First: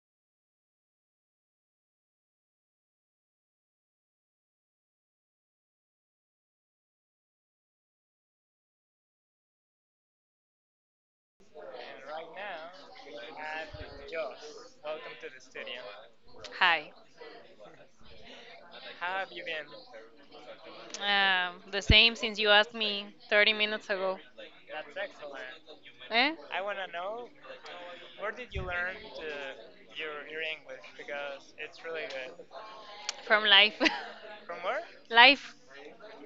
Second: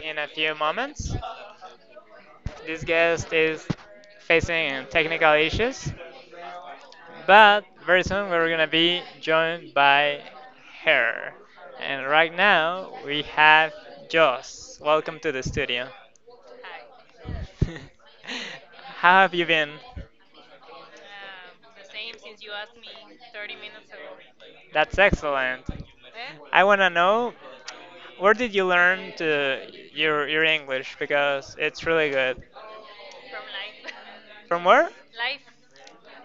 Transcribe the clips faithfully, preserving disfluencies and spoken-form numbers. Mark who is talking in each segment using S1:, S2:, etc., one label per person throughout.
S1: in a few moments. This guest is facing technical issues, but very soon we're gonna be joined by her. And right now we have Joss. Welcome to the studio.
S2: Hi.
S1: How have you been?
S2: Um, the same since you asked me thirty minutes ago.
S1: That's excellent.
S2: Eh?
S1: I wanna know where did you learn to your your English because it's really good. From
S2: From life.
S1: where?
S2: Life.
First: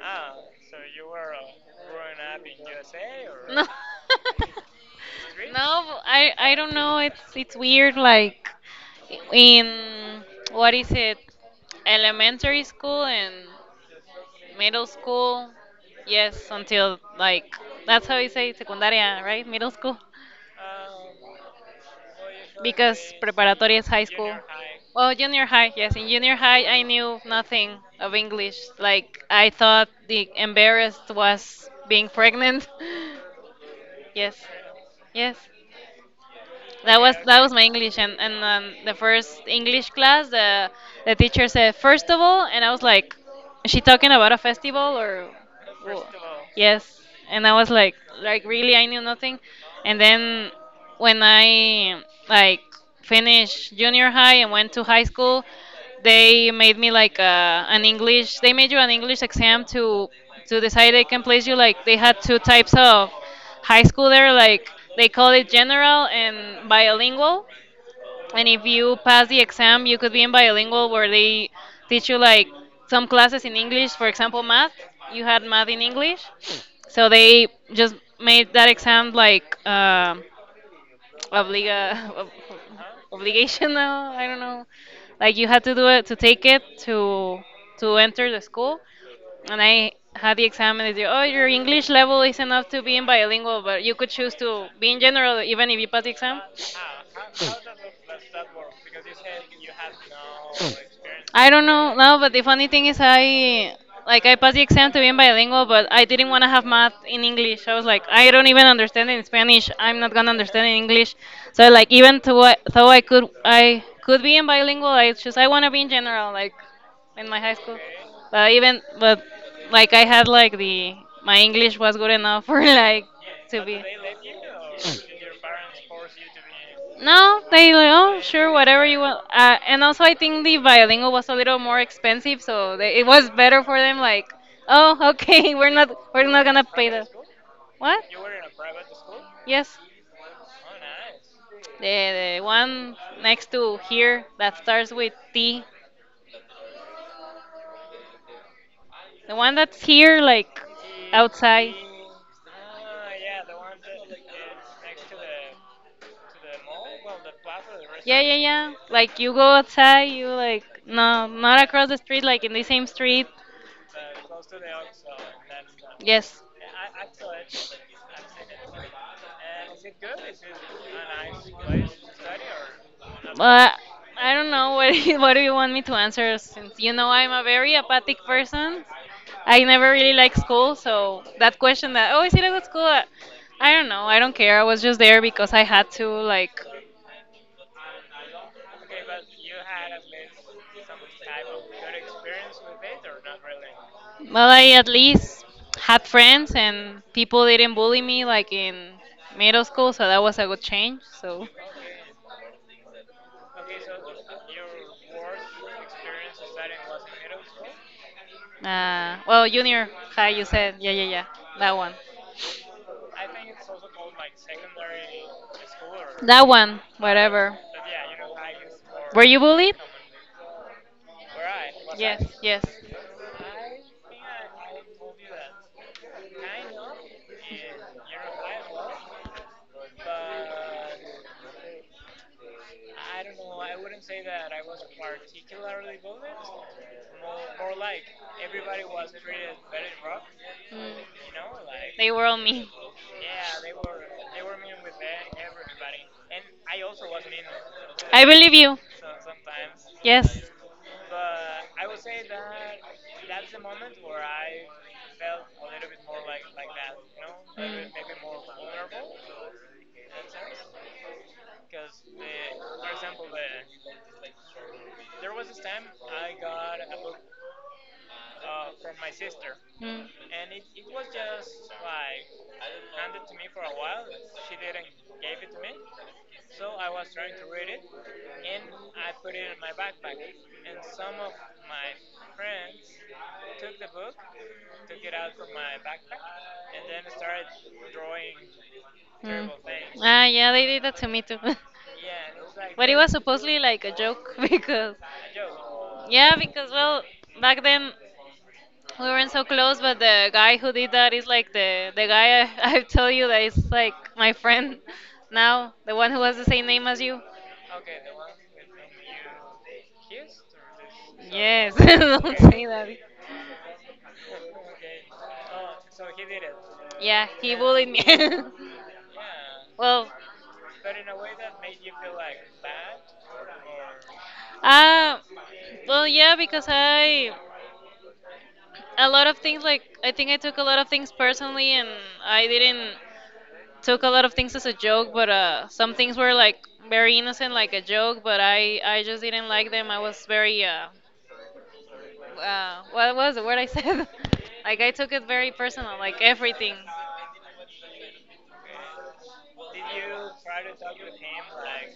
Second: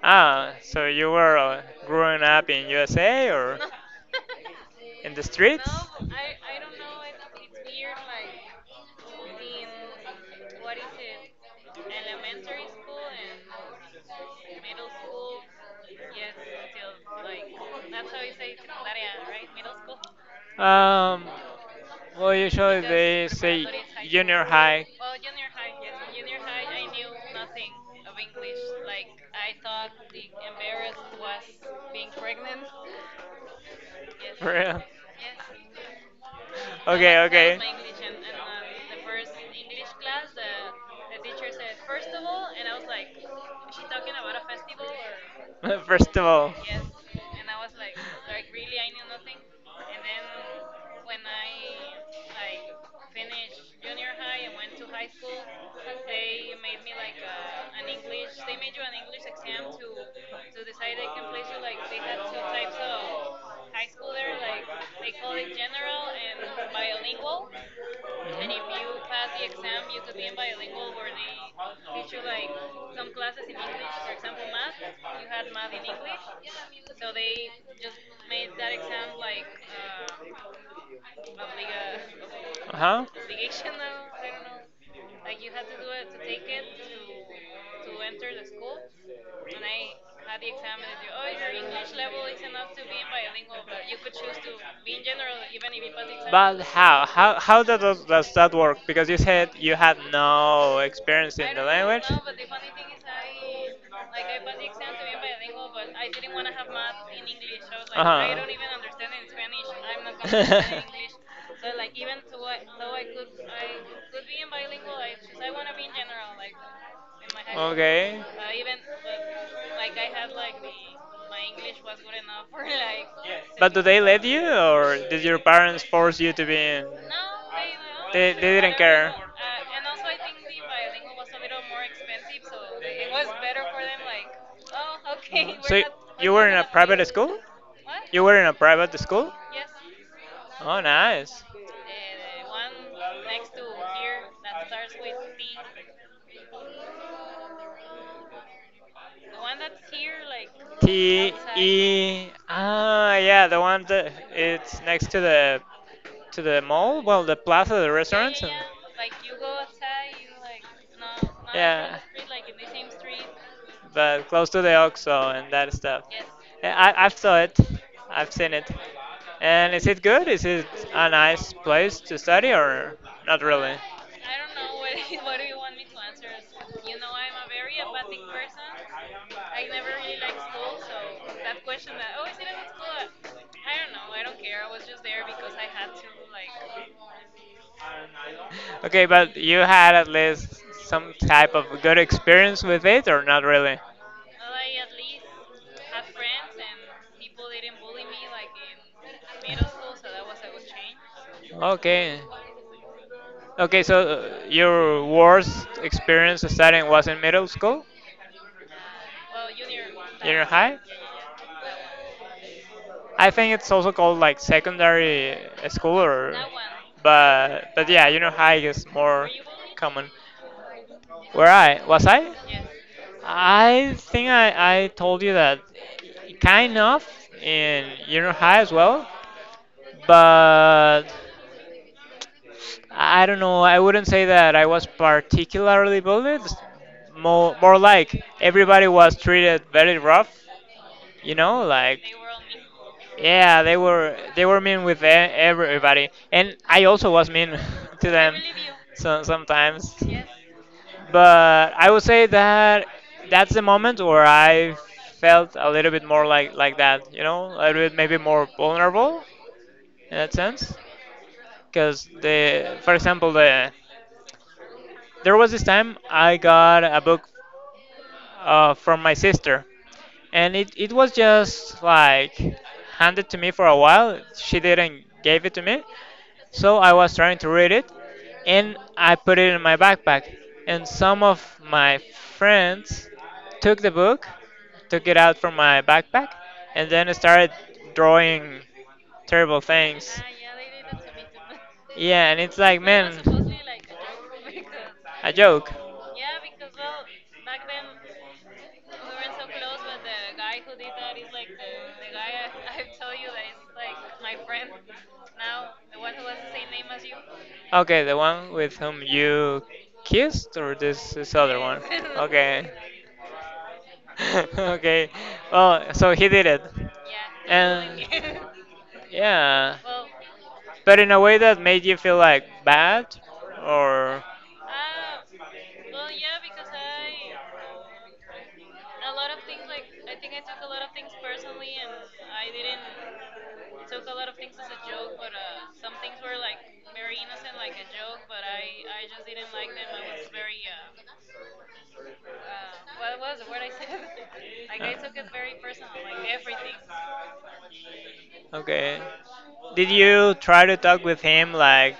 S1: Ah, so you were uh, growing up in U S A or
S2: No. it's
S1: in the no,
S2: no,
S1: streets?
S2: I I don't know. It's it's weird. Like in what is it? Elementary school and middle school. Yes, until like that's how you say secundaria, right? Middle school.
S1: Um, well, usually
S2: Because
S1: they say
S2: preparatoria is high school.
S1: junior high.
S2: Well, junior high, yes. In junior high, I knew nothing of English. Like, I thought the embarrassed was being pregnant. Yes.
S1: For real.
S2: Yes. That was
S1: Okay,
S2: that was
S1: okay.
S2: my English, and and um, the first English class, the the teacher said first of all, and I was like, is she talking about a festival or? Wha-"
S1: First of all,
S2: Yes, and I was like, like really, I knew nothing, and then when I like finished junior high and went to high school, they made me like uh, an English. They made you an English exam to to decide they can place you. Like they had two types of high school there, like they call it general and bilingual. And if you pass the exam, you could be in bilingual where they teach you like some classes in English, for example, math. You had math in English. So they just made that exam like uh, obliga ob- obligation. Now I don't know, like you had to do it, to take it, to to enter the school. And I had the exam and they said, oh, your English level is enough to be in bilingual, but
S1: uh
S2: you could choose to be in
S1: huh.
S2: general even if you pass the exam.
S1: But how? How how that does, does that work? Because you said you had no experience
S2: I
S1: in the
S2: don't know,
S1: language.
S2: no, but the funny thing is I like I passed the exam to be in bilingual, but I didn't want to have math in English. I was
S1: Uh
S2: like, I don't
S1: huh.
S2: even understand in Spanish. I'm not gonna understand in English. So like even though I, though I could, I could be in bilingual, I just I want to be in general, like in my high school.
S1: Okay.
S2: But even but like I had like the my English was good enough for like to
S1: But do
S2: be.
S1: they let you, or did your parents force you to be in?
S2: No, they like, oh,
S1: They
S2: sure,
S1: they didn't
S2: whatever you
S1: care.
S2: want. Uh, and also, I think the Violingo was a little more expensive, so they, it was better for them. Like, oh, okay, we're
S1: So y-
S2: not, we're
S1: you
S2: not
S1: were in a
S2: gonna pay
S1: private
S2: the.
S1: school?
S2: What?
S1: You were in a private school?
S2: Yes,
S1: Oh, nice.
S2: the the one next to here that starts with T, the one that's here, like
S1: T
S2: outside.
S1: E. Ah, yeah, the one that it's next to the to the mall. Well, the plaza, the
S2: Yeah, yeah,
S1: restaurants, and
S2: yeah. Like you go outside, you like no, not across
S1: yeah,
S2: the street, like in the same street.
S1: but close to the OXO and that stuff.
S2: Yes.
S1: And I, I've saw it, I've seen it. And is it good? Is it a nice place to study or not really?
S2: But I don't know what what do you want me to answer since you know I'm a very apathic person. I never really liked school, so that question that oh, is it a good school? I don't know. I don't care. I was just there because I had to like.
S1: Okay, but you had at least some type of good experience with it or not really?
S2: Well, I at least had friends and people didn't bully me like in middle school, so that was a good change. So,
S1: Okay. Okay, so uh, your worst experience studying was in middle school,
S2: uh, well, junior high,
S1: junior
S2: you said,
S1: high.
S2: yeah, yeah, yeah, that one,
S1: I think it's also called like secondary uh, school or
S2: that one, whatever.
S1: but but yeah, junior high is
S2: Were
S1: more
S2: you bullied?
S1: common. Where I was
S2: Yes,
S1: I?
S2: yes.
S1: I think I, I told you that kind of in junior high as well, but I don't know. I wouldn't say that I was particularly bullied. More, more like everybody was treated very rough. You
S2: Mm.
S1: know, like
S2: They were on me.
S1: yeah, they were they were mean with e- everybody, and I also was mean to
S2: I
S1: them.
S2: believe you.
S1: So sometimes,
S2: Yes. Mm.
S1: but I would say that that's the moment where I felt a little bit more like like that. You know, a little bit maybe more vulnerable in that sense because the for example the there was this time I got a book uh, from my sister, and it, it was just like handed to me for a while. She didn't gave it to me, so I was trying to read it, and I put it in my backpack. And some of my friends took the book, took it out from my backpack, and then started drawing
S2: Mm. Mm.
S1: terrible things.
S2: Ah, yeah, they did that to me too.
S1: Yeah, and it's like,
S2: But it
S1: man,
S2: was supposedly like a joke because,
S1: a joke.
S2: yeah, because well, back then we weren't so close, but the guy who did that is like the the guy I, I told you that is like my friend now, the one who has the same name as you.
S1: Okay, the one with whom you kissed, or this this other
S2: Yes,
S1: one?
S2: don't say
S1: Okay.
S2: that.
S1: Okay. Well, so he did it, yeah.
S2: Yeah, he bullied me.
S1: And yeah.
S2: Well,
S1: But in a way that made you feel like bad or uh,
S2: uh, well, yeah, because I a lot of things, like I think I took a lot of things personally, and I didn't. Took a lot of things as a joke, but uh, some things were like very innocent, like a joke. But I, I just didn't like them. I was very uh, uh what was the word I said? Like I took it very personal, like everything.
S1: okay. Did you try to talk with him, like,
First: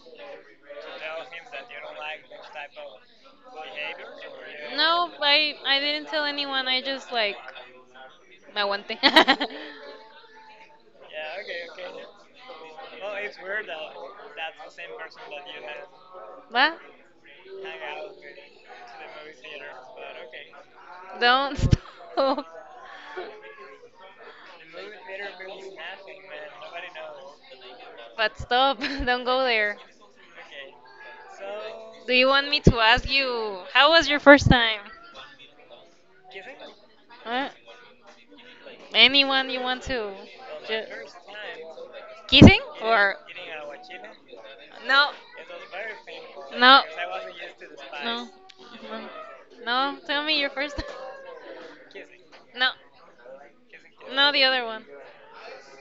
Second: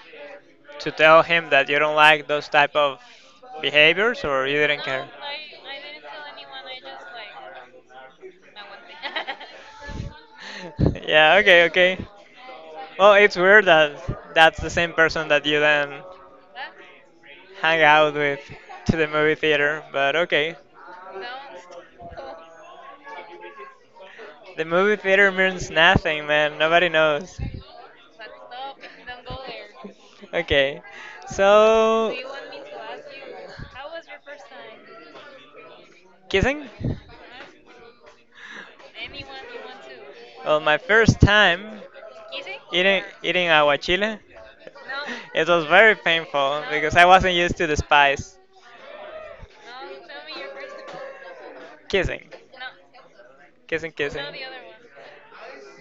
S1: to tell him that you don't like those type of behaviors, or you didn't
S2: No,
S1: care?
S2: I, I didn't tell anyone. I just like me aguanté.
S1: Yeah, okay, okay. Well, it's weird that that's the same person that you then
S2: What?
S1: hang out with to the movie theater, but okay.
S2: Don't stop.
S1: The movie theater means nothing, man. Nobody knows.
S2: But stop. Don't go there.
S1: Okay.
S2: Do
S1: So,
S2: you want me to ask you how was your first time?
S1: kissing?
S2: Huh? Anyone you want to? Well,
S1: Well, my
S2: Ju-
S1: first time
S2: kissing
S1: eating
S2: or
S1: eating aguachile,
S2: no?
S1: it was very painful
S2: No.
S1: because I wasn't used to the
S2: No.
S1: spice.
S2: No. No. Tell me your first time.
S1: Kissing,
S2: No.
S1: kissing, kissing.
S2: No, the other one.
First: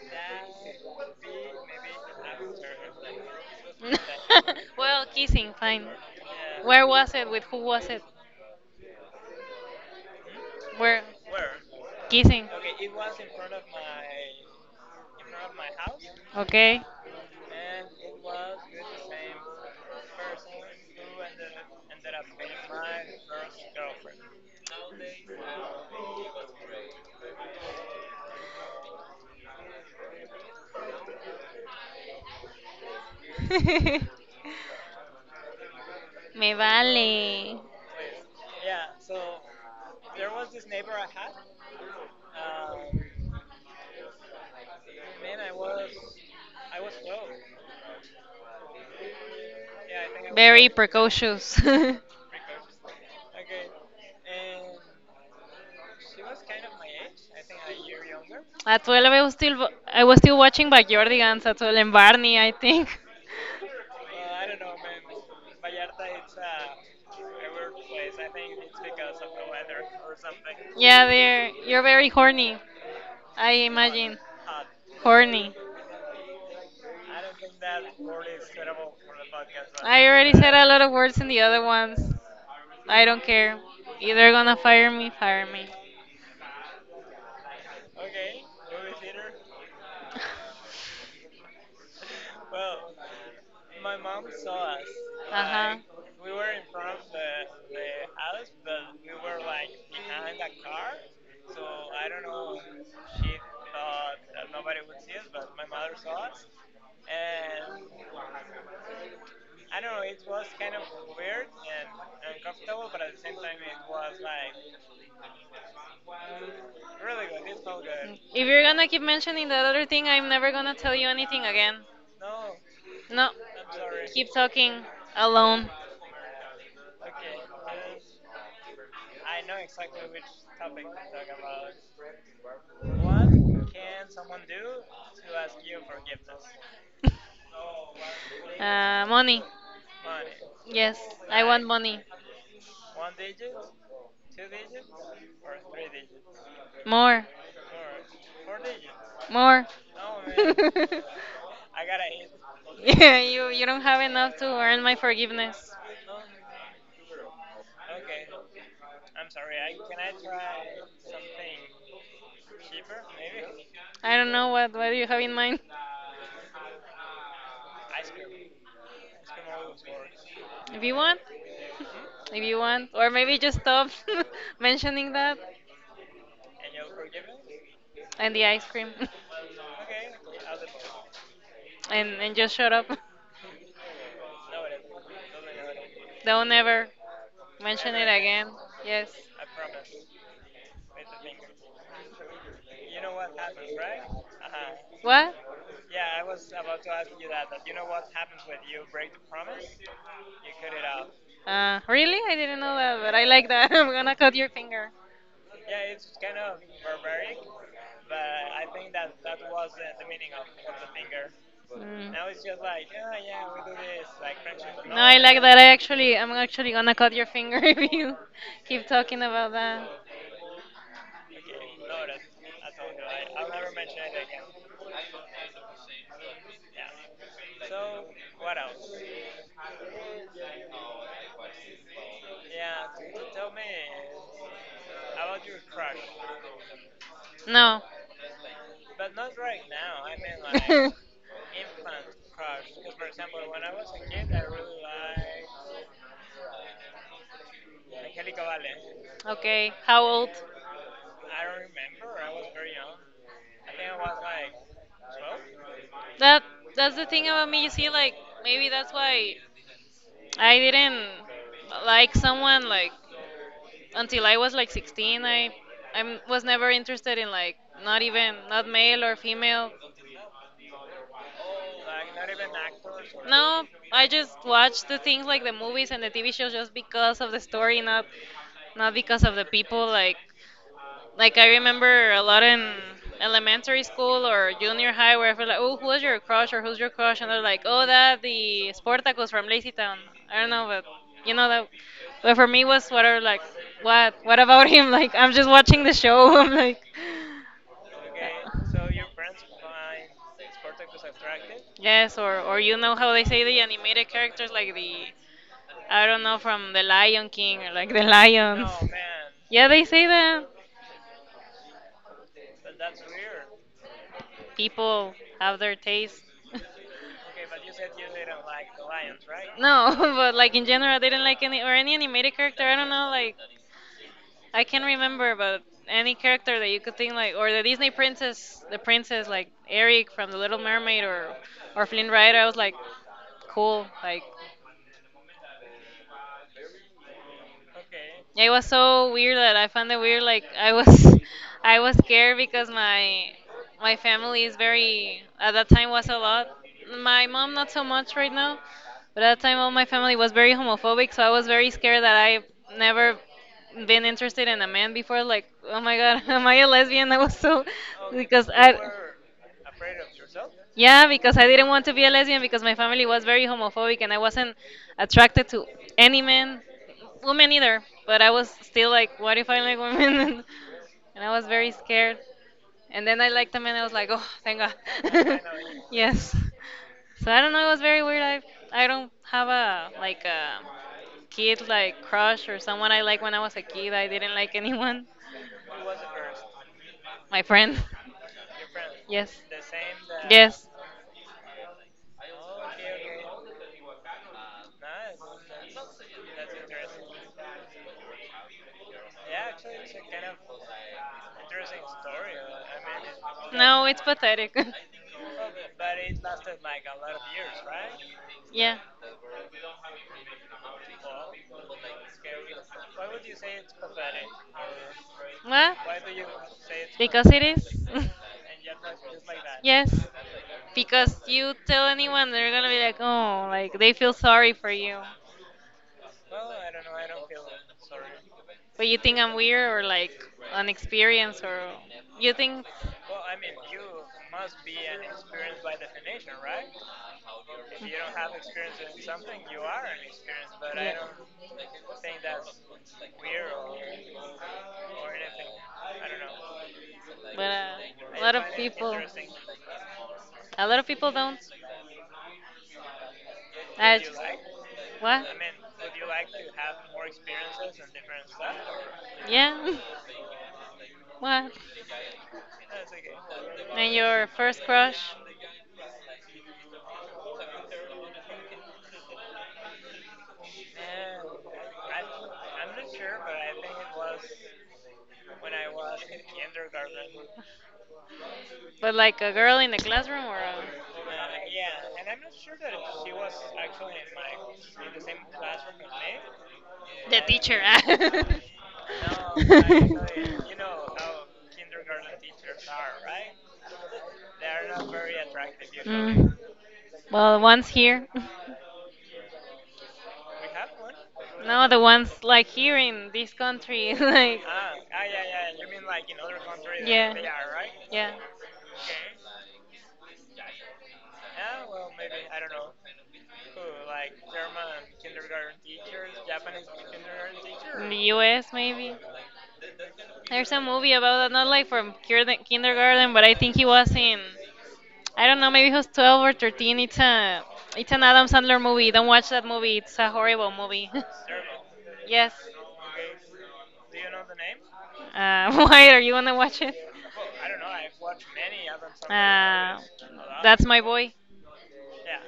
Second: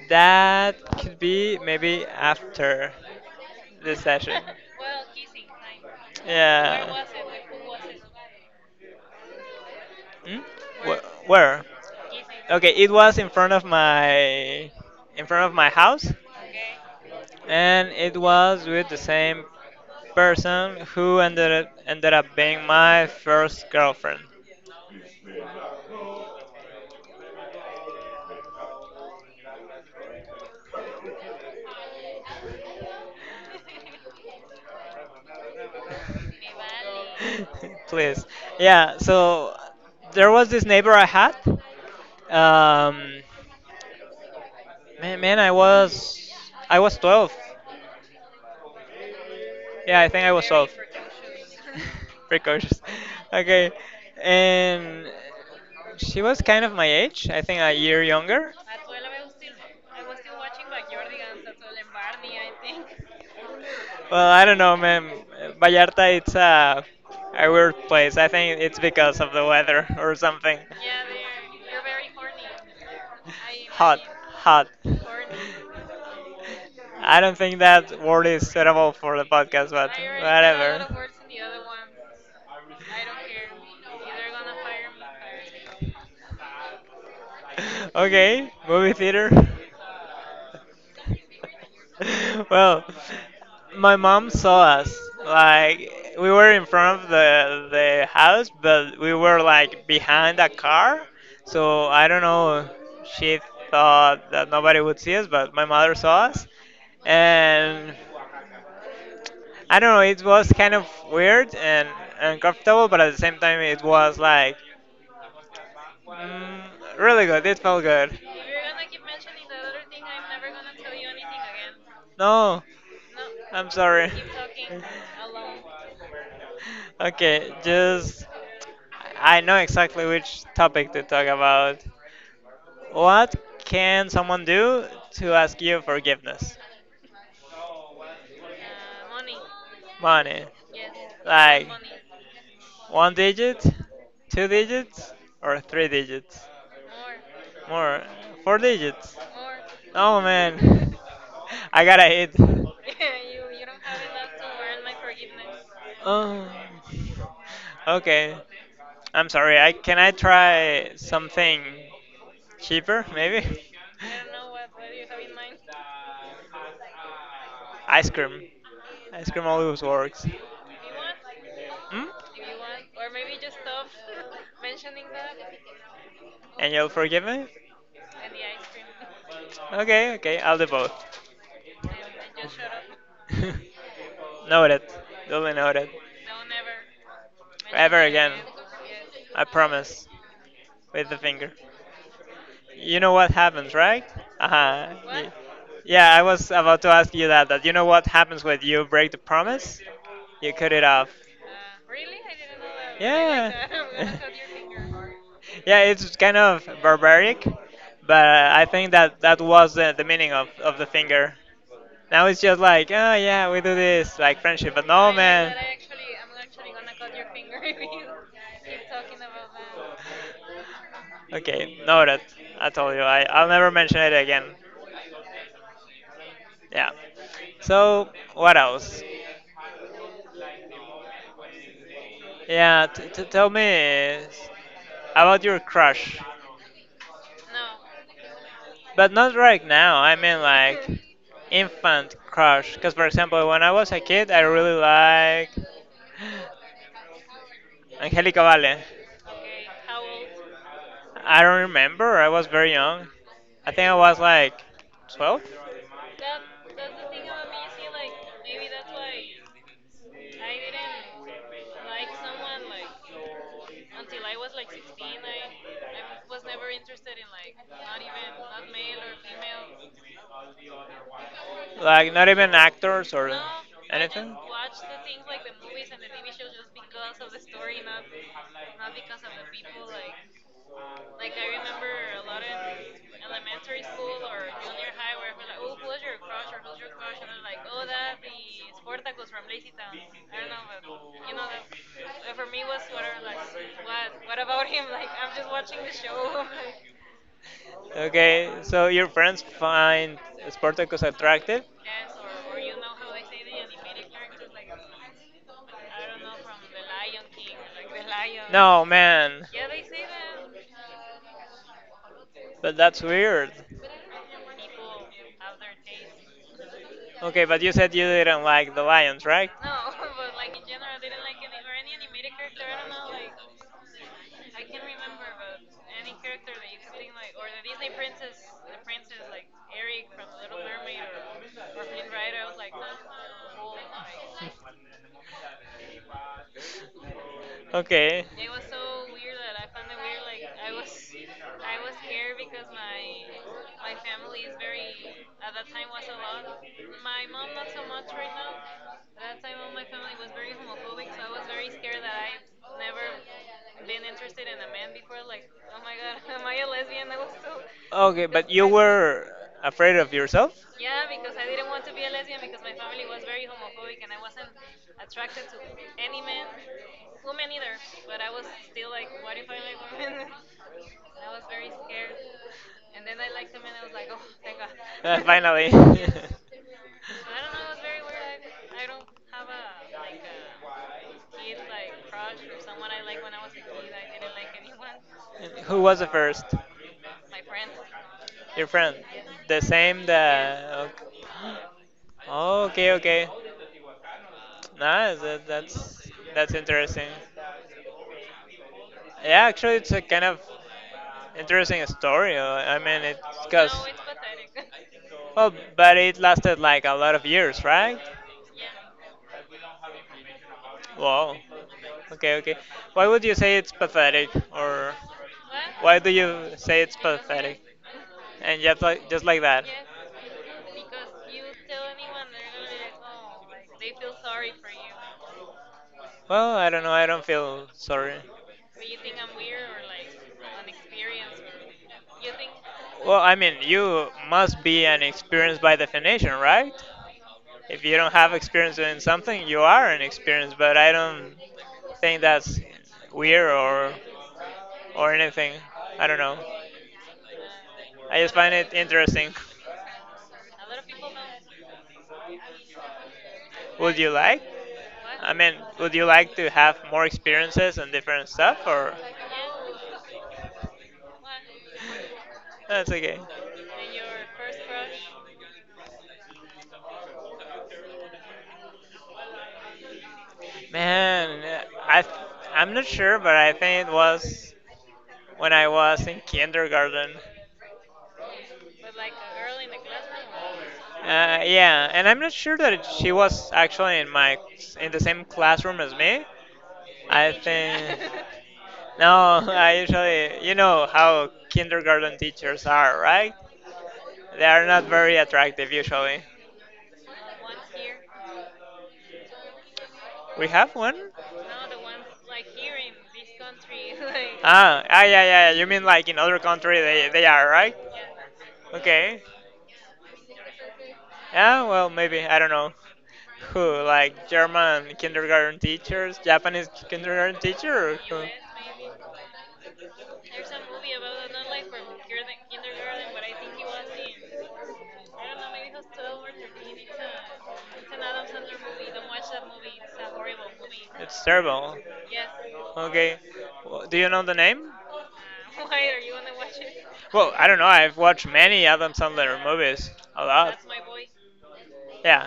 S1: That could be maybe after the session.
S2: Well, kissing, fine.
S1: Yeah.
S2: Where was it? With who was it?
S1: Hmm?
S2: Where?
S1: Wh- Where?
S2: Kissing.
S1: Okay, it was in front of my in front of my house,
S2: Okay.
S1: and it was with the same person who ended up, ended up being my first girlfriend.
S2: Me vale.
S1: Please, yeah. So there was this neighbor I had. Um, Man, man, I was I was twelve.
S2: Yeah, I think I
S1: Yeah, I think I was twelve.
S2: precocious.
S1: Precocious. Okay. And she was kind of my age, I think a year younger.
S2: At twelve, I was still wa- I was still watching Backyardigans at twelve and Barney, I think.
S1: Well, I don't know, man. Vallarta, it's a, a weird place. I think it's because of the weather or something.
S2: Yeah,
S1: Yeah,
S2: they're, you're very horny. I
S1: hot,
S2: imagine.
S1: hot.
S2: Horny.
S1: I don't think that word is suitable for the podcast, but
S2: I already said a lot of
S1: whatever.
S2: words in the other ones. I don't care. Either gonna fire me, fire me.
S1: Okay, movie theater. Well, my mom saw us.
S2: Uh huh.
S1: Like we were in front of the the house, but we were like behind a car. So I don't know. She thought that nobody would see us, but my mother saw us, and I don't know. It was kind of weird and uncomfortable, but at the same time, it was like, mm, really good. It felt good.
S2: If you're gonna keep mentioning that other thing, I'm never gonna tell you anything again.
S1: No, No,
S2: No.
S1: I'm sorry.
S2: Keep talking alone.
S1: Okay, just I know exactly which topic to talk about. What can someone do to ask you forgiveness?
S2: Uh, money.
S1: Money.
S2: Yes, I want
S1: Like
S2: money.
S1: one digit, two digits, or three digits?
S2: More.
S1: More. Four digits.
S2: More.
S1: Oh man. I gotta hit. You
S2: Yeah, you you don't have enough to earn my forgiveness.
S1: oh. Okay. I'm sorry. I can I try something cheaper maybe?
S2: I
S1: I don't
S2: don't know what what do you have in mind.
S1: ice cream. Ice cream always works.
S2: If you want,
S1: Hmm?
S2: if you want, or maybe just stop mentioning that
S1: And you'll forgive me?
S2: and the ice cream,
S1: Okay, okay. I'll do both.
S2: and and just shut up.
S1: Noted. Duly noted.
S2: Don't ever mention
S1: Ever
S2: it
S1: again.
S2: again. Yes.
S1: I promise. With the finger. You know what happens, right? Uh-huh. y-
S2: What?
S1: Yeah, I was about to ask you that, that you know what happens when you break the promise? You cut it off.
S2: Uh, really? I didn't know that, but I like that. I'm gonna
S1: Yeah.
S2: cut your finger.
S1: Yeah, it's kind of barbaric, but I think that that was the, the meaning of, of the finger.
S2: Mm.
S1: Now it's just like, oh yeah, we do this, like friendship, but
S2: No,
S1: no,
S2: I like
S1: man.
S2: that. I actually, I'm actually gonna cut your finger if you keep talking about that.
S1: that. Okay, noted. I told you, I, I'll never mention it again. Yeah. So, what else? Yeah, t- t- tell me s- about your crush.
S2: No.
S1: But not right now, I mean like infant crush. Because, for example, when I was a kid, I really liked Angelica Vale.
S2: Okay. How old?
S1: I don't remember, I was very young. I think I was like twelve?
S2: That that's the thing about me. You see, like maybe that's why I didn't like someone like until I was like sixteen. I I was never interested in like not even not male or female.
S1: Like not even actors or
S2: No, I
S1: anything?
S2: just watch the things like the movies and the T V shows just because of the story, not not because of the people. Like like I remember a lot in elementary school or junior high where I feel like, oh, who was your crush or who's your crush? And they're like, oh, that the Sportacus from Lazy Town. I don't know, but you know that. But for me it was whatever. Like, what? What about him? Like, I'm just watching the show. I'm like,
S1: Okay, so your friends find Spartacus attractive?
S2: yes, or or you know how they say the animated characters like the, I don't know, from the Lion King or like the lions.
S1: No, man.
S2: Yeah, they say that.
S1: But that's weird.
S2: People have their taste.
S1: Okay, but you said you didn't like the lions, right?
S2: No, but like in general, I didn't like any or any animated character. I don't know, like I can't remember,
S1: not
S2: but any character that you could think like, or the Disney princess, the princess like Eric from The Little Mermaid, or or Flynn Rider. I was like, cool, like
S1: okay.
S2: yeah, it was so weird that I found it weird. Like I was, I was scared because my my family is very at that time was a lot. My mom not so much right now, but at that time all my family was very homophobic. So I was very scared that I never been interested in a man before. Like oh my god, am I a lesbian? I was so
S1: Okay,
S2: because
S1: but you
S2: I.
S1: were afraid of yourself?
S2: Yeah, because I didn't want to be a lesbian because my family was very homophobic and I wasn't attracted to any man, women either. But I was still like, what if I like women? And and I was very scared. And then I liked them and I was like, oh, thank God.
S1: I
S2: Yes. So I don't know. It was very weird. I I don't have a like a kid like crush or someone I like when I was a kid. I didn't like anyone.
S1: like and who was the first?
S2: My
S1: Friend.
S2: friend.
S1: Your friend? Yes.
S2: Yes.
S1: The same
S2: Yes.
S1: that. Oh, okay, okay. Nice. That, that's that's interesting. Yeah, actually, it's a kind of interesting story. uh, I mean, it's because
S2: No, it's pathetic.
S1: but well, but it lasted like a lot of years, right?
S2: Yeah.
S1: Wow. Okay, okay. Why would you say it's pathetic, or
S2: What?
S1: why do you say it's
S2: Because it
S1: pathetic?
S2: is.
S1: And just like just like that.
S2: Yes. Because you tell anyone, they're gonna be like, oh, like they feel sorry for you.
S1: Well, I don't know. I don't feel sorry.
S2: But you think I'm weird or like unexperienced or you think.
S1: Well, I mean, you must be an experience by definition, right? If you
S2: Yeah.
S1: don't have experience in something, you are an experience. But I don't think that's weird or or anything. I don't know.
S2: But uh,
S1: I
S2: a
S1: just
S2: lot of
S1: find it
S2: people.
S1: interesting.
S2: A lot of people don't.
S1: Would
S2: I
S1: you
S2: just,
S1: like?
S2: what?
S1: I mean, would you like to have more experiences and different stuff, or
S2: Yeah. What?
S1: that's okay?
S2: And your first crush?
S1: Man, I I'm not sure, but I think it was when I was in kindergarten.
S2: But like a girl in the classroom or a...
S1: Uh, yeah, and I'm not sure that she was actually in my in the same classroom as me,
S2: the
S1: I
S2: teacher?
S1: think no. I usually, you know how kindergarten teachers are, right? They are not very attractive usually.
S2: Mm. Well, one's here.
S1: We have one.
S2: No, the ones like here in this country, like.
S1: Ah, ah, yeah, yeah, yeah, you mean like in other country they
S2: Yeah.
S1: they are, right?
S2: Yeah.
S1: Okay. Yeah. Well, maybe I don't know. Who like German kindergarten teachers, Japanese kindergarten
S2: In
S1: teacher, or
S2: the
S1: who?
S2: U S, maybe. There's a movie about that, not like from kinder- kindergarten, but I think he was in. I don't know, maybe he was twelve or thirteen. It's a, it's an Adam Sandler movie. Don't watch that movie. It's a horrible movie.
S1: It's terrible.
S2: Yes.
S1: Okay. Well, do you know the name?
S2: Uh, why are you gonna watch it?
S1: Well, I don't know. I've watched many Adam
S2: Uh,
S1: movies. A
S2: that's my boy.
S1: that's, yeah.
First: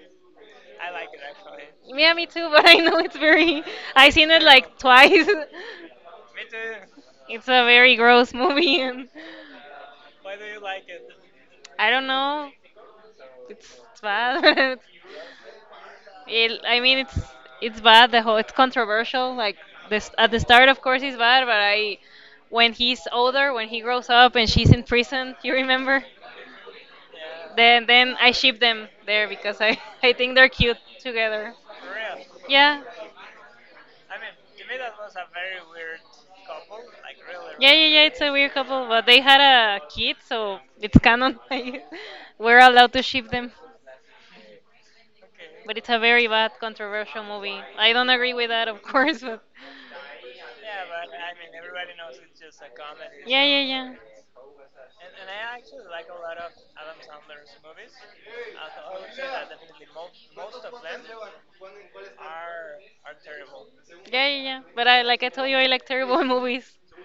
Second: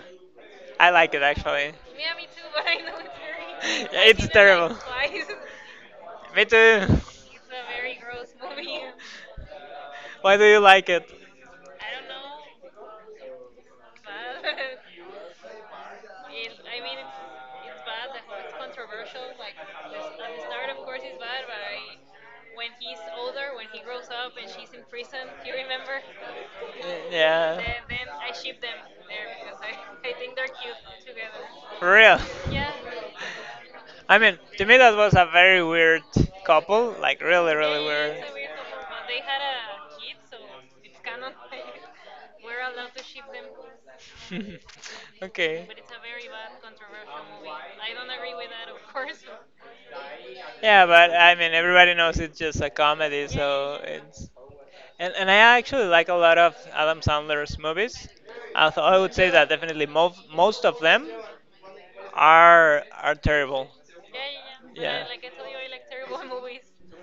S1: I like it actually.
S2: Yeah, me too, but I know it's very. I seen it like twice.
S1: Me too.
S2: It's a very gross movie, and
S1: Why do you like it?
S2: I don't know. It's, it's bad. It, I mean, it's it's bad. The whole it's controversial. Like this at the start, of course, it's bad, but I when he's older, when he grows up, and she's in prison, you remember?
S1: Yeah.
S2: Then then I ship them there because I I think they're cute together.
S1: For real.
S2: Yeah.
S1: I mean, to me that was a very weird couple, like really,
S2: Yeah,
S1: really
S2: really, yeah, yeah. It's
S1: weird.
S2: weird. A weird couple, but they had a kid, so it's canon. Like, we're allowed to ship them,
S1: Okay.
S2: but it's a very bad, controversial movie. I don't agree with that, of course, but
S1: Yeah,
S2: yeah,
S1: but I mean, everybody knows it's just a comedy, yeah,
S2: yeah,
S1: so
S2: yeah,
S1: it's. And, and I actually like a lot of Adam Sandler's movies. I, th- I would say that definitely mo- most of them are are terrible.
S2: yeah, yeah, yeah, yeah. But I,
S1: Yeah,
S2: like I
S1: yeah.
S2: told you, I like terrible movies.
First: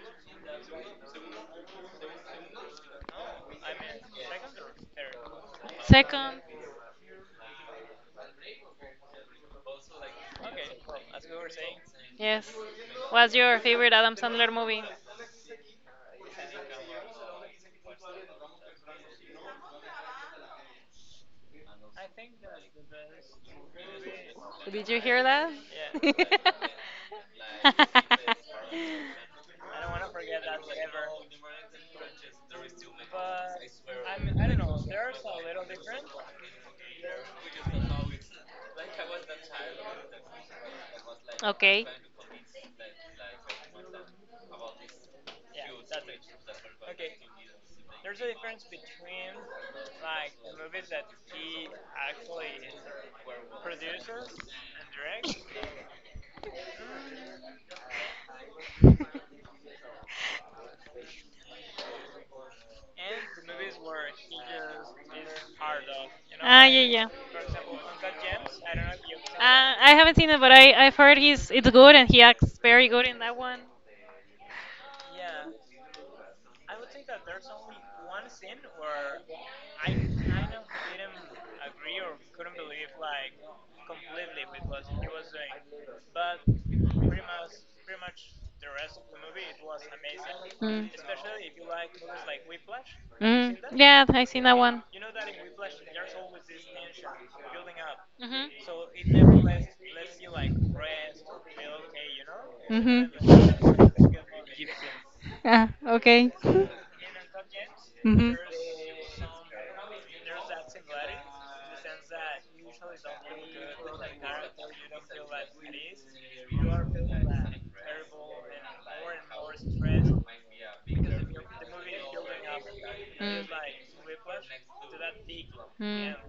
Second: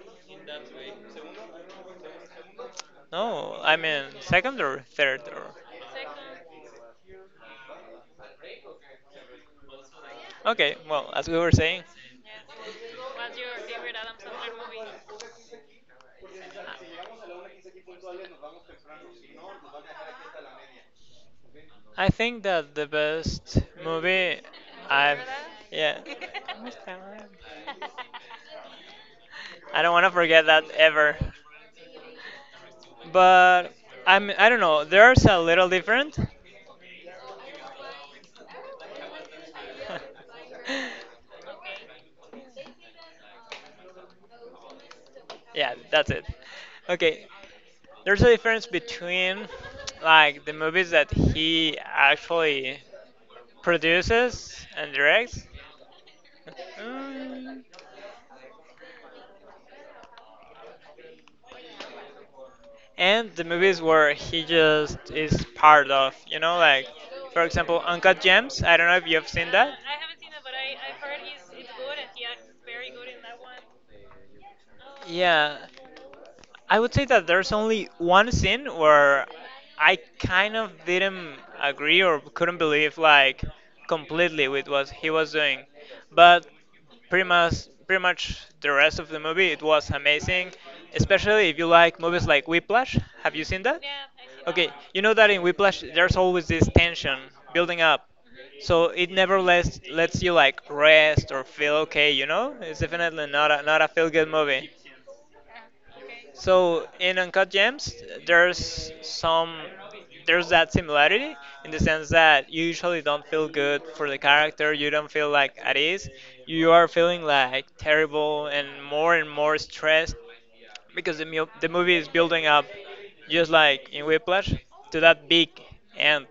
S2: I
S1: No, I mean second or third or.
S2: Second,
S1: Okay, well, as we were saying,
S2: yes. What's your favorite Adam Sandler movie?
S1: I think that the best movie
S2: Did you
S1: I've
S2: hear that?
S1: yeah. I don't want to forget that ever. But I'm I don't know, there's a little different.
S2: Okay.
S1: Yeah, that's it. Okay, there's a difference between like the movies that he actually produces and directs, mm, and the movies where he just is part of. You know,
S2: Ah, yeah,
S1: like
S2: yeah.
S1: for example, Uncut Gems. I don't know if you've seen
S2: Uh,
S1: that.
S2: I haven't seen it, but I I've heard he's it's good and he acts very good in that one.
S1: Yeah, I would say that there's only one scene where I kind of didn't agree or couldn't believe like completely with what he was doing, but pretty much pretty much the rest of the movie it was amazing, especially if you like movies like Whiplash. Have you seen that?
S2: Yeah, I seen that
S1: Okay,
S2: one.
S1: you know that in Whiplash there's always this tension building up, so
S2: You
S1: it
S2: Mhm.
S1: never lets lets you like rest or feel okay. You know, it's definitely not a, not a feel good movie.
S2: Ah, okay. Mhm.
S1: So in Uncut Gems, there's some there's that similarity in the sense that you usually don't feel good for the character. You don't feel like at ease. You are feeling like terrible and more and more stressed
S2: Mm.
S1: because the mu- the movie is building up, just like in Whiplash, to that big
S2: Mm.
S1: end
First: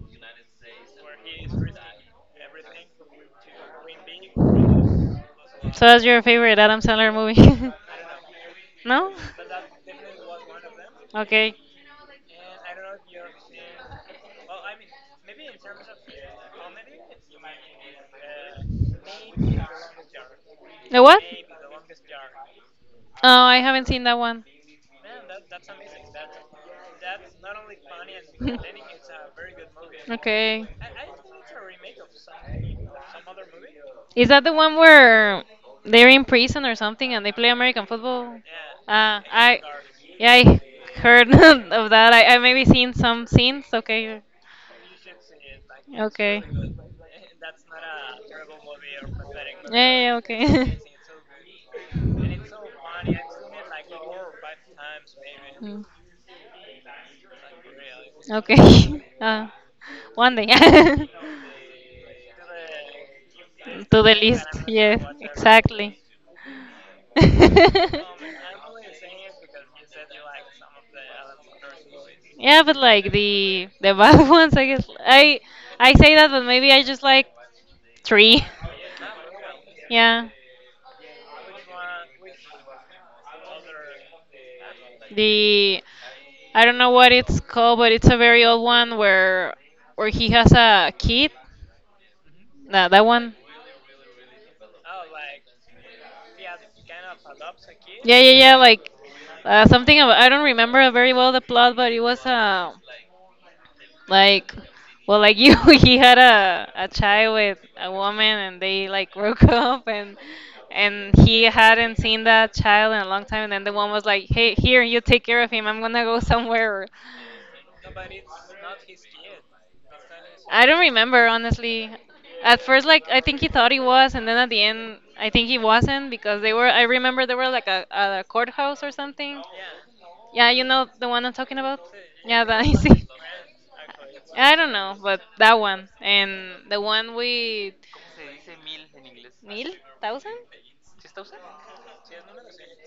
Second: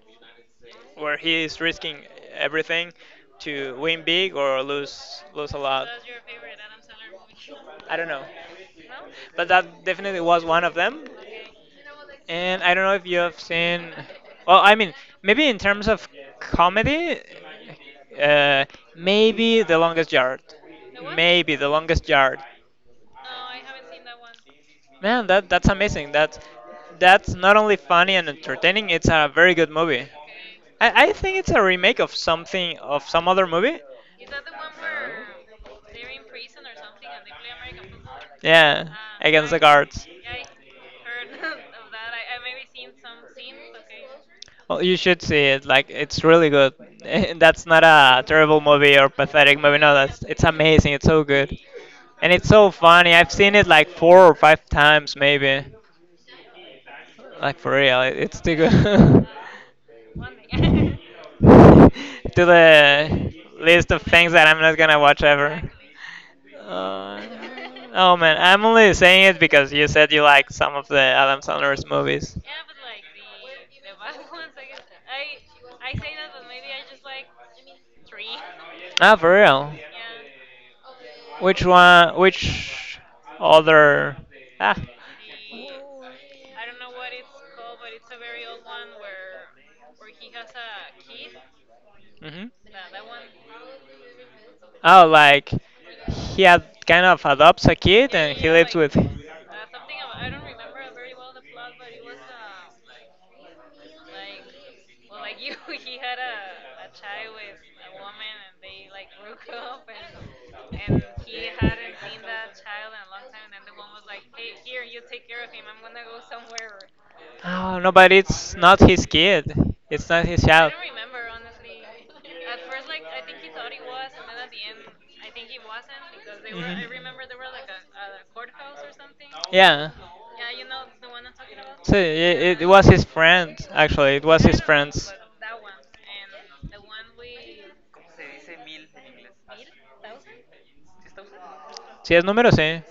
S1: where he is risking everything to win big or lose lose a
S2: So
S1: lot.
S2: that's your favorite Adam Sandler movie?
S1: I don't know,
S2: No?
S1: but that definitely was one of them.
S2: Okay.
S1: And I don't know if you have seen. Well, I mean, maybe in terms of comedy, uh, maybe The Longest Yard.
S2: The what?
S1: Maybe The Longest Yard.
S2: Oh, I haven't seen that one.
S1: Man, that that's amazing. That's that's not only funny and entertaining. It's a very good movie.
S2: Okay.
S1: I, I think it's a remake of something of some other movie.
S2: Is that the one where they're in prison or something and they play American football?
S1: Yeah,
S2: Uh,
S1: Against the
S2: I,
S1: Guards.
S2: yeah, I heard of that. I, I maybe seen some scenes. Okay,
S1: Well, you should see it. Like, it's
S2: okay,
S1: really good. And that's not a terrible movie or pathetic
S2: yeah,
S1: movie. No,
S2: yeah,
S1: that's it's
S2: okay,
S1: amazing. It's so good, and it's so funny. I've seen it like four or five times, maybe.
S2: mm,
S1: Like for real, it- it's too
S2: okay.
S1: good.
S2: Uh, one day to
S1: To the list of
S2: the
S1: things that
S2: list.
S1: I'm not gonna
S2: Yes,
S1: watch ever.
S2: exactly.
S1: Uh, oh man, I'm only saying it because you said you like some of the Adam Sandler's movies.
S2: Yeah, but like the the bad ones, I guess. I I say that, but maybe I just like three.
S1: Ah, for real? Yeah.
S2: Yeah.
S1: Which one? Which other? Ah.
S2: The I don't know what it's called, but it's a very old one where where he has a kid.
S1: Mhm.
S2: That that one.
S1: Oh, like he ad- kind of adopts a kid
S2: Yeah, yeah,
S1: and he
S2: yeah.
S1: lives
S2: Like
S1: with.
S2: uh, something about, I don't remember very well the plot, but it was uh, like, well, like you, he had a a child with a woman, and they like broke up, and and he hadn't seen that child in a long time, and then the woman was like, "Hey, here, you take care of him. I'm gonna go somewhere."
S1: Oh no, but it's not his kid. It's not his
S2: I
S1: child.
S2: don't remember honestly. At first, like I think he thought he was, and then at the end, I think he wasn't because they were. I
S1: Mhm.
S2: remember they were like a, a courthouse or something.
S1: Yeah.
S2: Yeah, you know the one I'm talking about.
S1: So
S2: Yeah,
S1: it,
S2: that
S1: it
S2: I
S1: was his
S2: see.
S1: friend. Actually, it was
S2: I
S1: his
S2: don't know,
S1: friends.
S2: but that one and the one with Neil Thousand.
S1: Sí, es número sí.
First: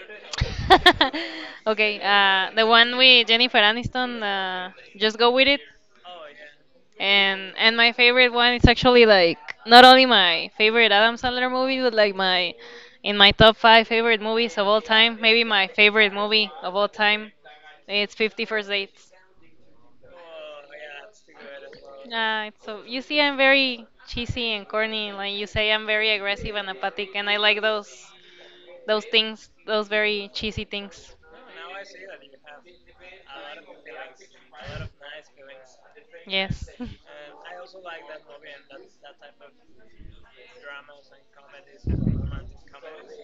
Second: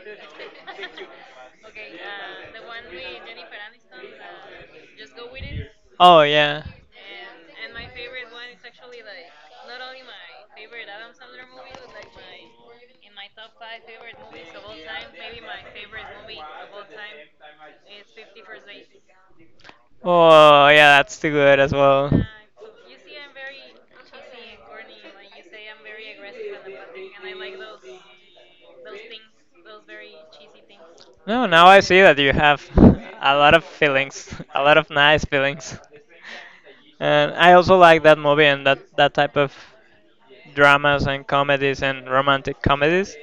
S2: Okay, uh, the one with Jennifer Aniston. Uh, just go with it.
S1: Oh yeah.
S2: And and my favorite one is actually like not only my favorite Adam Sandler movie, but like my in my top five favorite movies of all time. Maybe my favorite movie of all time. It's Fifty First Dates.
S1: Oh, yeah, that's too good as well.
S2: Uh, so you see, I'm very cheesy and corny. Like you say, I'm very aggressive and apathic, and I like those those things, those very cheesy things.
S1: No, now I see that you have a lot of feelings, a lot of nice feelings.
S2: Yes.
S1: And I also like that movie and that, that type of dramas and comedies and romantic comedies.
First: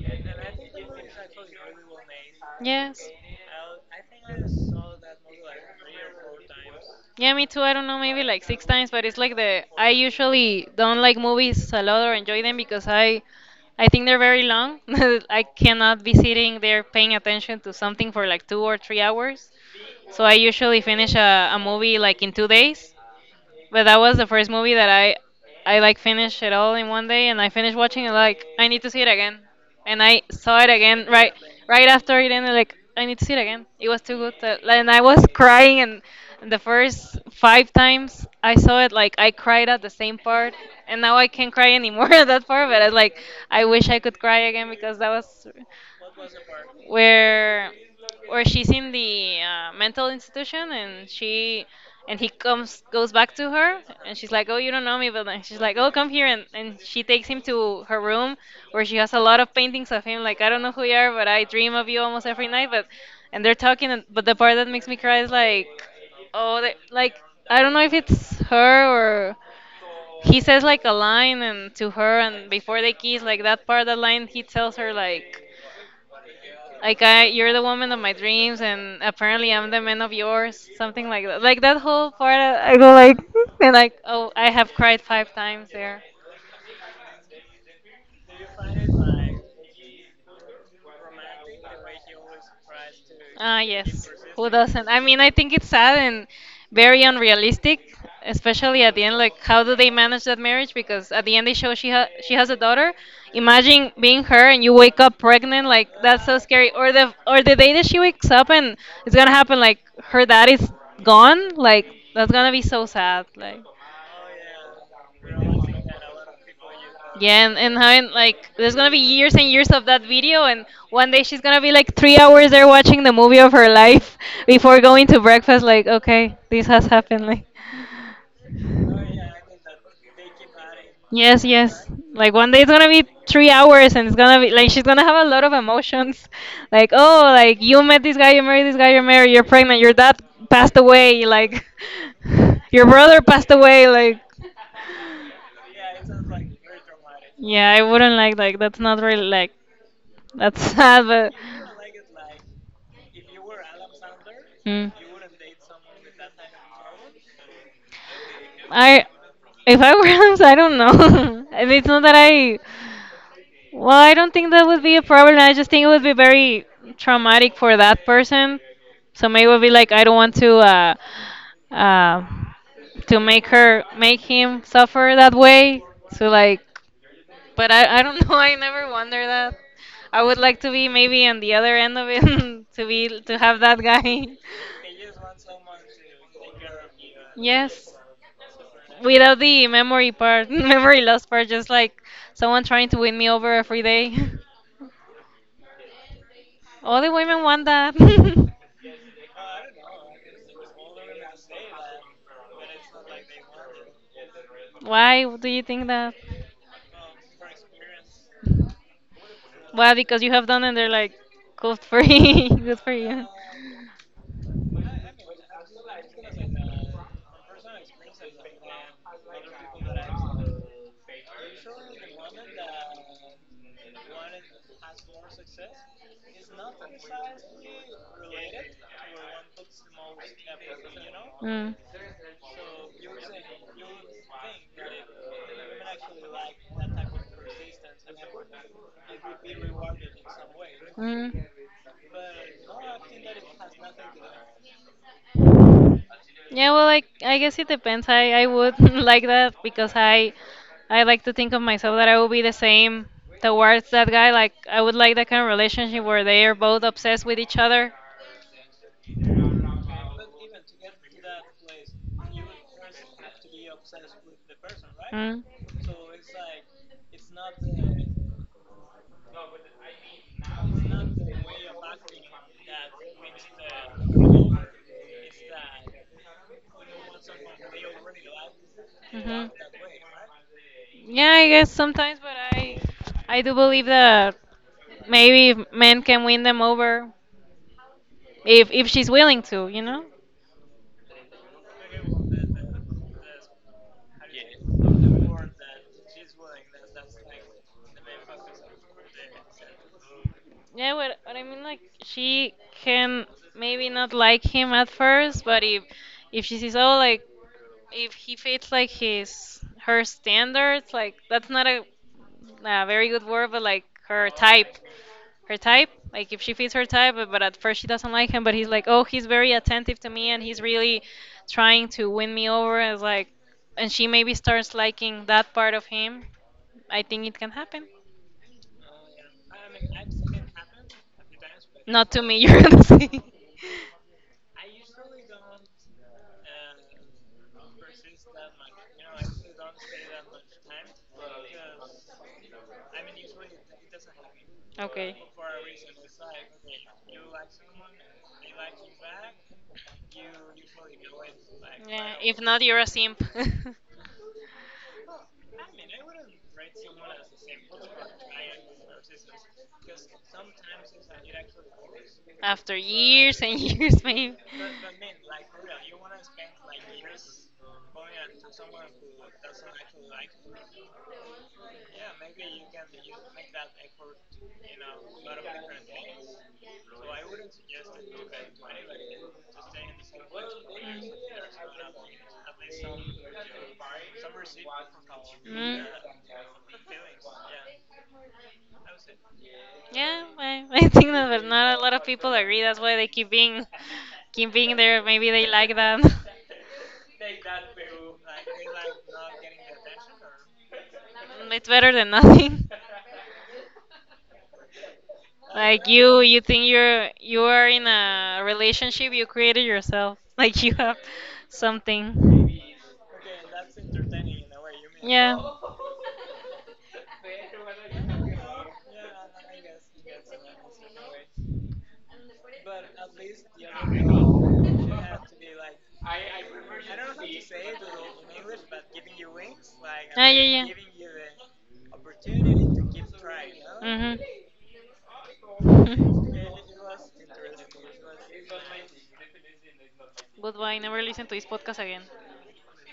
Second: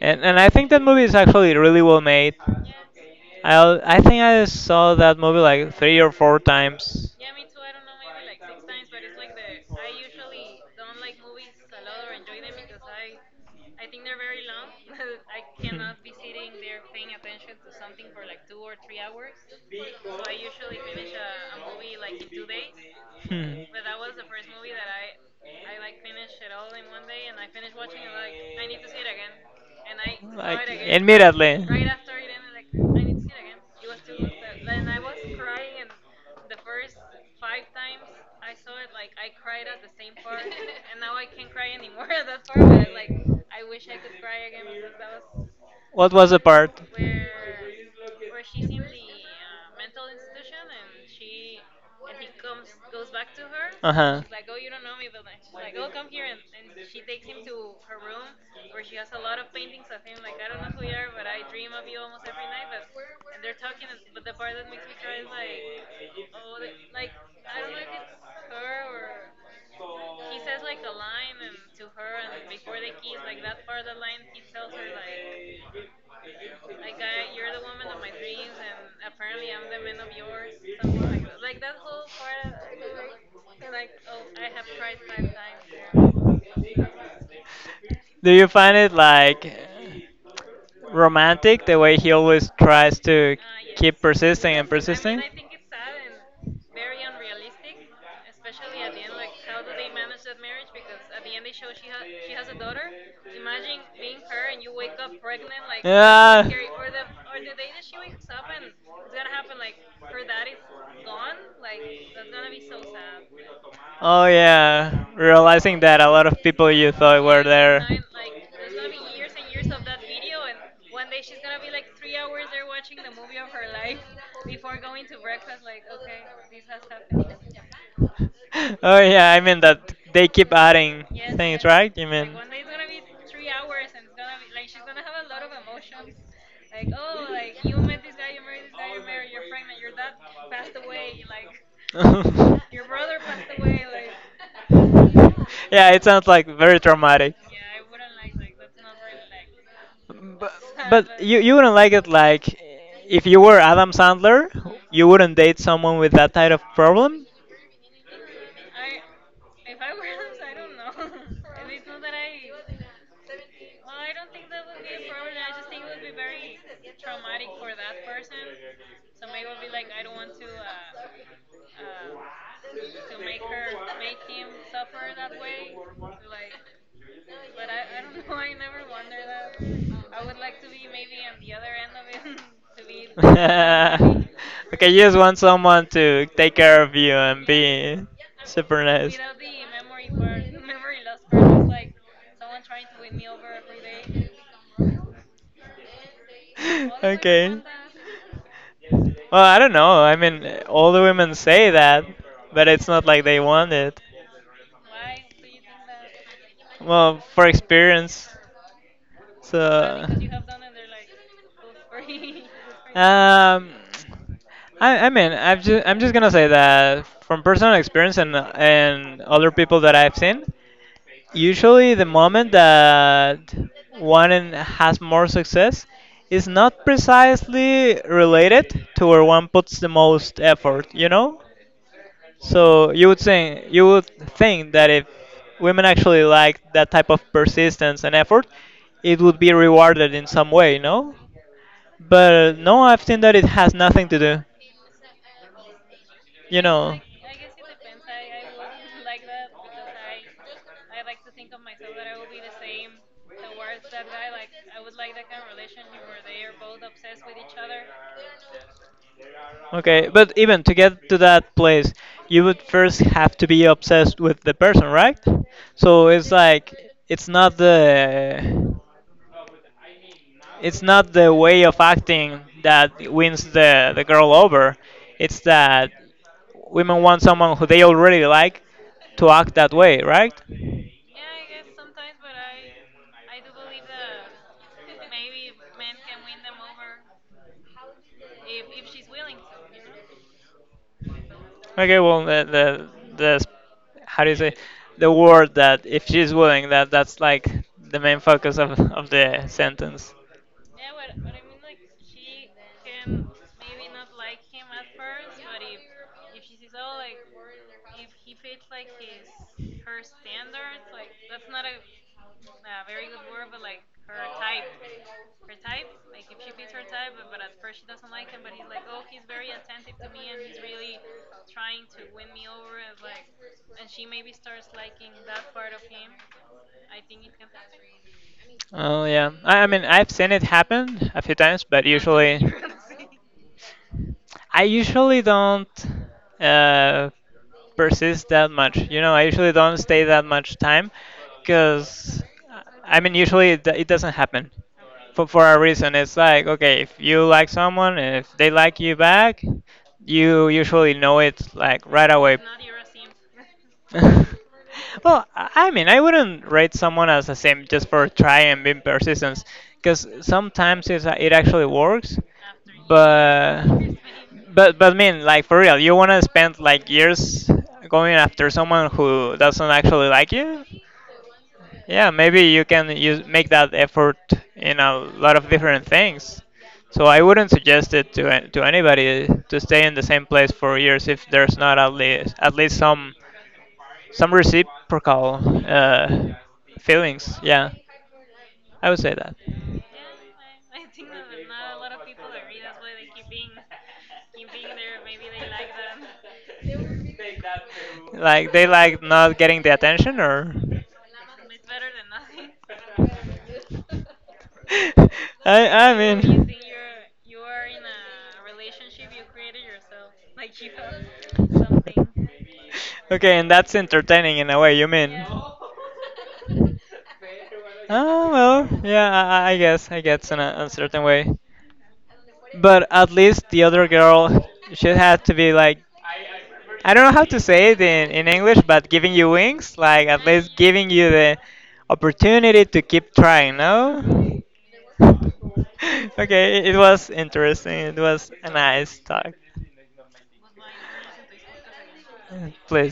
S1: And, and I think that movie is actually really well made.
S2: Yes.
S1: I I think I saw that movie like three or four times.
S2: Yeah, me too. I don't know, maybe like six times, but it's like the I usually don't like movies a lot or enjoy them because I I think they're very long. I cannot be sitting there paying attention to something for like two or three hours. So I usually finish a, a movie like in two days.
S1: Hmm.
S2: But that was the first movie that I I like finished it all in one day and I finished watching it like I need to see it again. And I
S1: Like,
S2: saw
S1: Like
S2: it again right
S1: immediately.
S2: right after it ended like I need to see it again. It was too good to, and I was crying and the first five times I saw it like I cried at the same part and now I can't cry anymore at that part but I like I wish I could cry again because that was
S1: What was the part?
S2: where where she's in the uh, mental institution and she and he comes goes back to her and
S1: Huh.
S2: she's like oh you don't know me but then she's like oh come here and, and she takes him to her room where she has a lot of paintings of him like I don't know who you are but I dream of you almost every night but and they're talking and, but the part that makes me cry is like oh they, like I don't know if it's her or he says like a line and to her and before they kiss like that part that line he tells her like like I, you're the woman of my dreams, and apparently I'm the man of yours. Something like that. Like that whole part, I I go like, and like, oh, I have cried five times there.
S1: Do you find it like romantic the way he always tries to
S2: Ah,
S1: keep
S2: yes. Who
S1: persisting and
S2: doesn't? I mean,
S1: persisting?
S2: I think it's sad and very unrealistic, especially at the end. Like, how do they manage that marriage? Because at the end, they show she ha- she has a daughter. Imagine being her and you wake up pregnant. Like, that's so
S1: Yeah.
S2: scary. Or the or the day that she wakes up and it's gonna happen. Like, her dad is gone. Like, that's gonna be so sad. Like.
S1: Oh yeah, realizing that a lot of people you thought were
S2: Yeah, and, and
S1: there.
S2: having like there's gonna be years and years of that video, and one day she's gonna be like three hours there watching the movie of her life before going to breakfast. Like, okay, this has happened. Like,
S1: Oh yeah, I mean that they keep adding
S2: yes,
S1: things,
S2: yes.
S1: right? You mean?
S2: Like one day it's gonna be three hours and it's gonna be like she's gonna have a lot of emotions. Like, oh, like you met this guy, you married this guy, you're married, you're pregnant, your dad passed away, like your brother passed away, like
S1: Yeah, it sounds like very traumatic.
S2: yeah, I wouldn't like like that's not really like
S1: But,
S2: that's sad
S1: but
S2: but
S1: you you wouldn't like it like if you were Adam Sandler,
S2: mm.
S1: you wouldn't date someone with that type of problem?
S2: I if I were honest, I don't know. And it's not that I Well, I don't think that would be a problem. I just think it would be very traumatic for that person. So maybe it would be like I don't want to uh, uh, to make her make him suffer that way. So like, but I I don't know. I never wonder that. I would like to be maybe on the other end of it to be to have that guy.
S1: Okay, you just want someone to take care of you and
S2: Yes.
S1: be super nice.
S2: Without the memory part, memory loss part, just like someone trying to win me over every day. All the women
S1: Okay.
S2: want that.
S1: Well, I don't know. I mean, all the women say that, but it's not like they want it.
S2: Why do you think that?
S1: Well, for experience. So,
S2: Why? Because you have done and they're like, good for you. Good for
S1: um,
S2: you.
S1: I, I mean, I've just, I'm just gonna say that from personal experience and and other people that I've seen, usually, the moment that one in- has more success is not precisely related to where one puts the most effort, you know?
S2: Mm.
S1: So you would think you would think that if women actually like that type of persistence and effort, it would be rewarded in some way, no?
S2: Mm.
S1: But no, I've seen that it has nothing to do. You
S2: Yeah, well,
S1: know.
S2: I I guess it depends. I I would like that because I I like to think of myself that I will be the same towards that guy. Like I would like that kind of relationship where they are both obsessed with each other.
S1: Okay, but even to get to that place, you would first have to be obsessed with the person, right?
S2: Mm.
S1: So it's like it's not the it's not the way of acting that wins the, the girl over. It's that women want someone who they already like to
S2: Mhm.
S1: act that way, right?
S2: Yeah, I guess sometimes, but I I do believe that maybe men can win them over if if she's willing to, you know?
S1: Okay, well, the, the, the s- how do you say, the word that if she's willing, that that's like the main focus of, of the sentence.
S2: Yeah, what, what I mean, like she can maybe not like him at first, but if if she sees oh like if he fits like his her standards, like that's not a, a very good word, but like her type, her type. Like if she fits her type, but, but at first she doesn't like him, but he's like oh he's very attentive to me and he's really trying to win me over. As like, and she maybe starts liking that part of him. I think it can happen.
S1: Oh, yeah. I, I mean, I've seen it happen a few times, but
S2: Not to me,
S1: usually.
S2: you're gonna say.
S1: I usually don't uh, persist that much. You know, I usually don't stay that much time because, I mean, usually it, it doesn't happen
S2: Okay.
S1: for, for a reason. It's like, okay, if you like someone, if they like you back, you usually know it like right away.
S2: If not, you're a simp.
S1: Well, I I mean, I wouldn't rate someone as the same just for trying and being persistent, because sometimes it's, it actually works,
S2: After years and
S1: but
S2: years, maybe.
S1: but but I mean, like for real, you wanna spend like years going after someone who doesn't actually like you? Yeah, maybe you can use make that effort in a lot of different things. So I wouldn't suggest it to an- to anybody to stay in the same place for years if there's not at least at least some some reciprocal
S2: Mm.
S1: uh, feelings. Yeah, I would say that.
S2: Yeah, I, I think that but not a lot of people agree. That's why they keep being keep being there. Maybe they like that.
S1: Like they like not getting the attention or.
S2: It's better than nothing.
S1: I
S2: Like
S1: i
S2: you, you
S1: mean,
S2: think you're you are in a relationship you created yourself. Like you have something.
S1: okay, and that's entertaining in a way, you mean?
S2: Yeah.
S1: Oh well, yeah, I, I I guess, I guess in a, a certain way. But at least the other girl, she had to be like, I don't know how to say it in, in English, but giving you wings, like at
S2: Ah,
S1: least
S2: yeah, yeah.
S1: giving you the opportunity to keep trying, no?
S2: Mhm.
S1: Okay, it was interesting. It was a nice talk.
S2: Goodbye. Never listen to this podcast again.
S1: Please.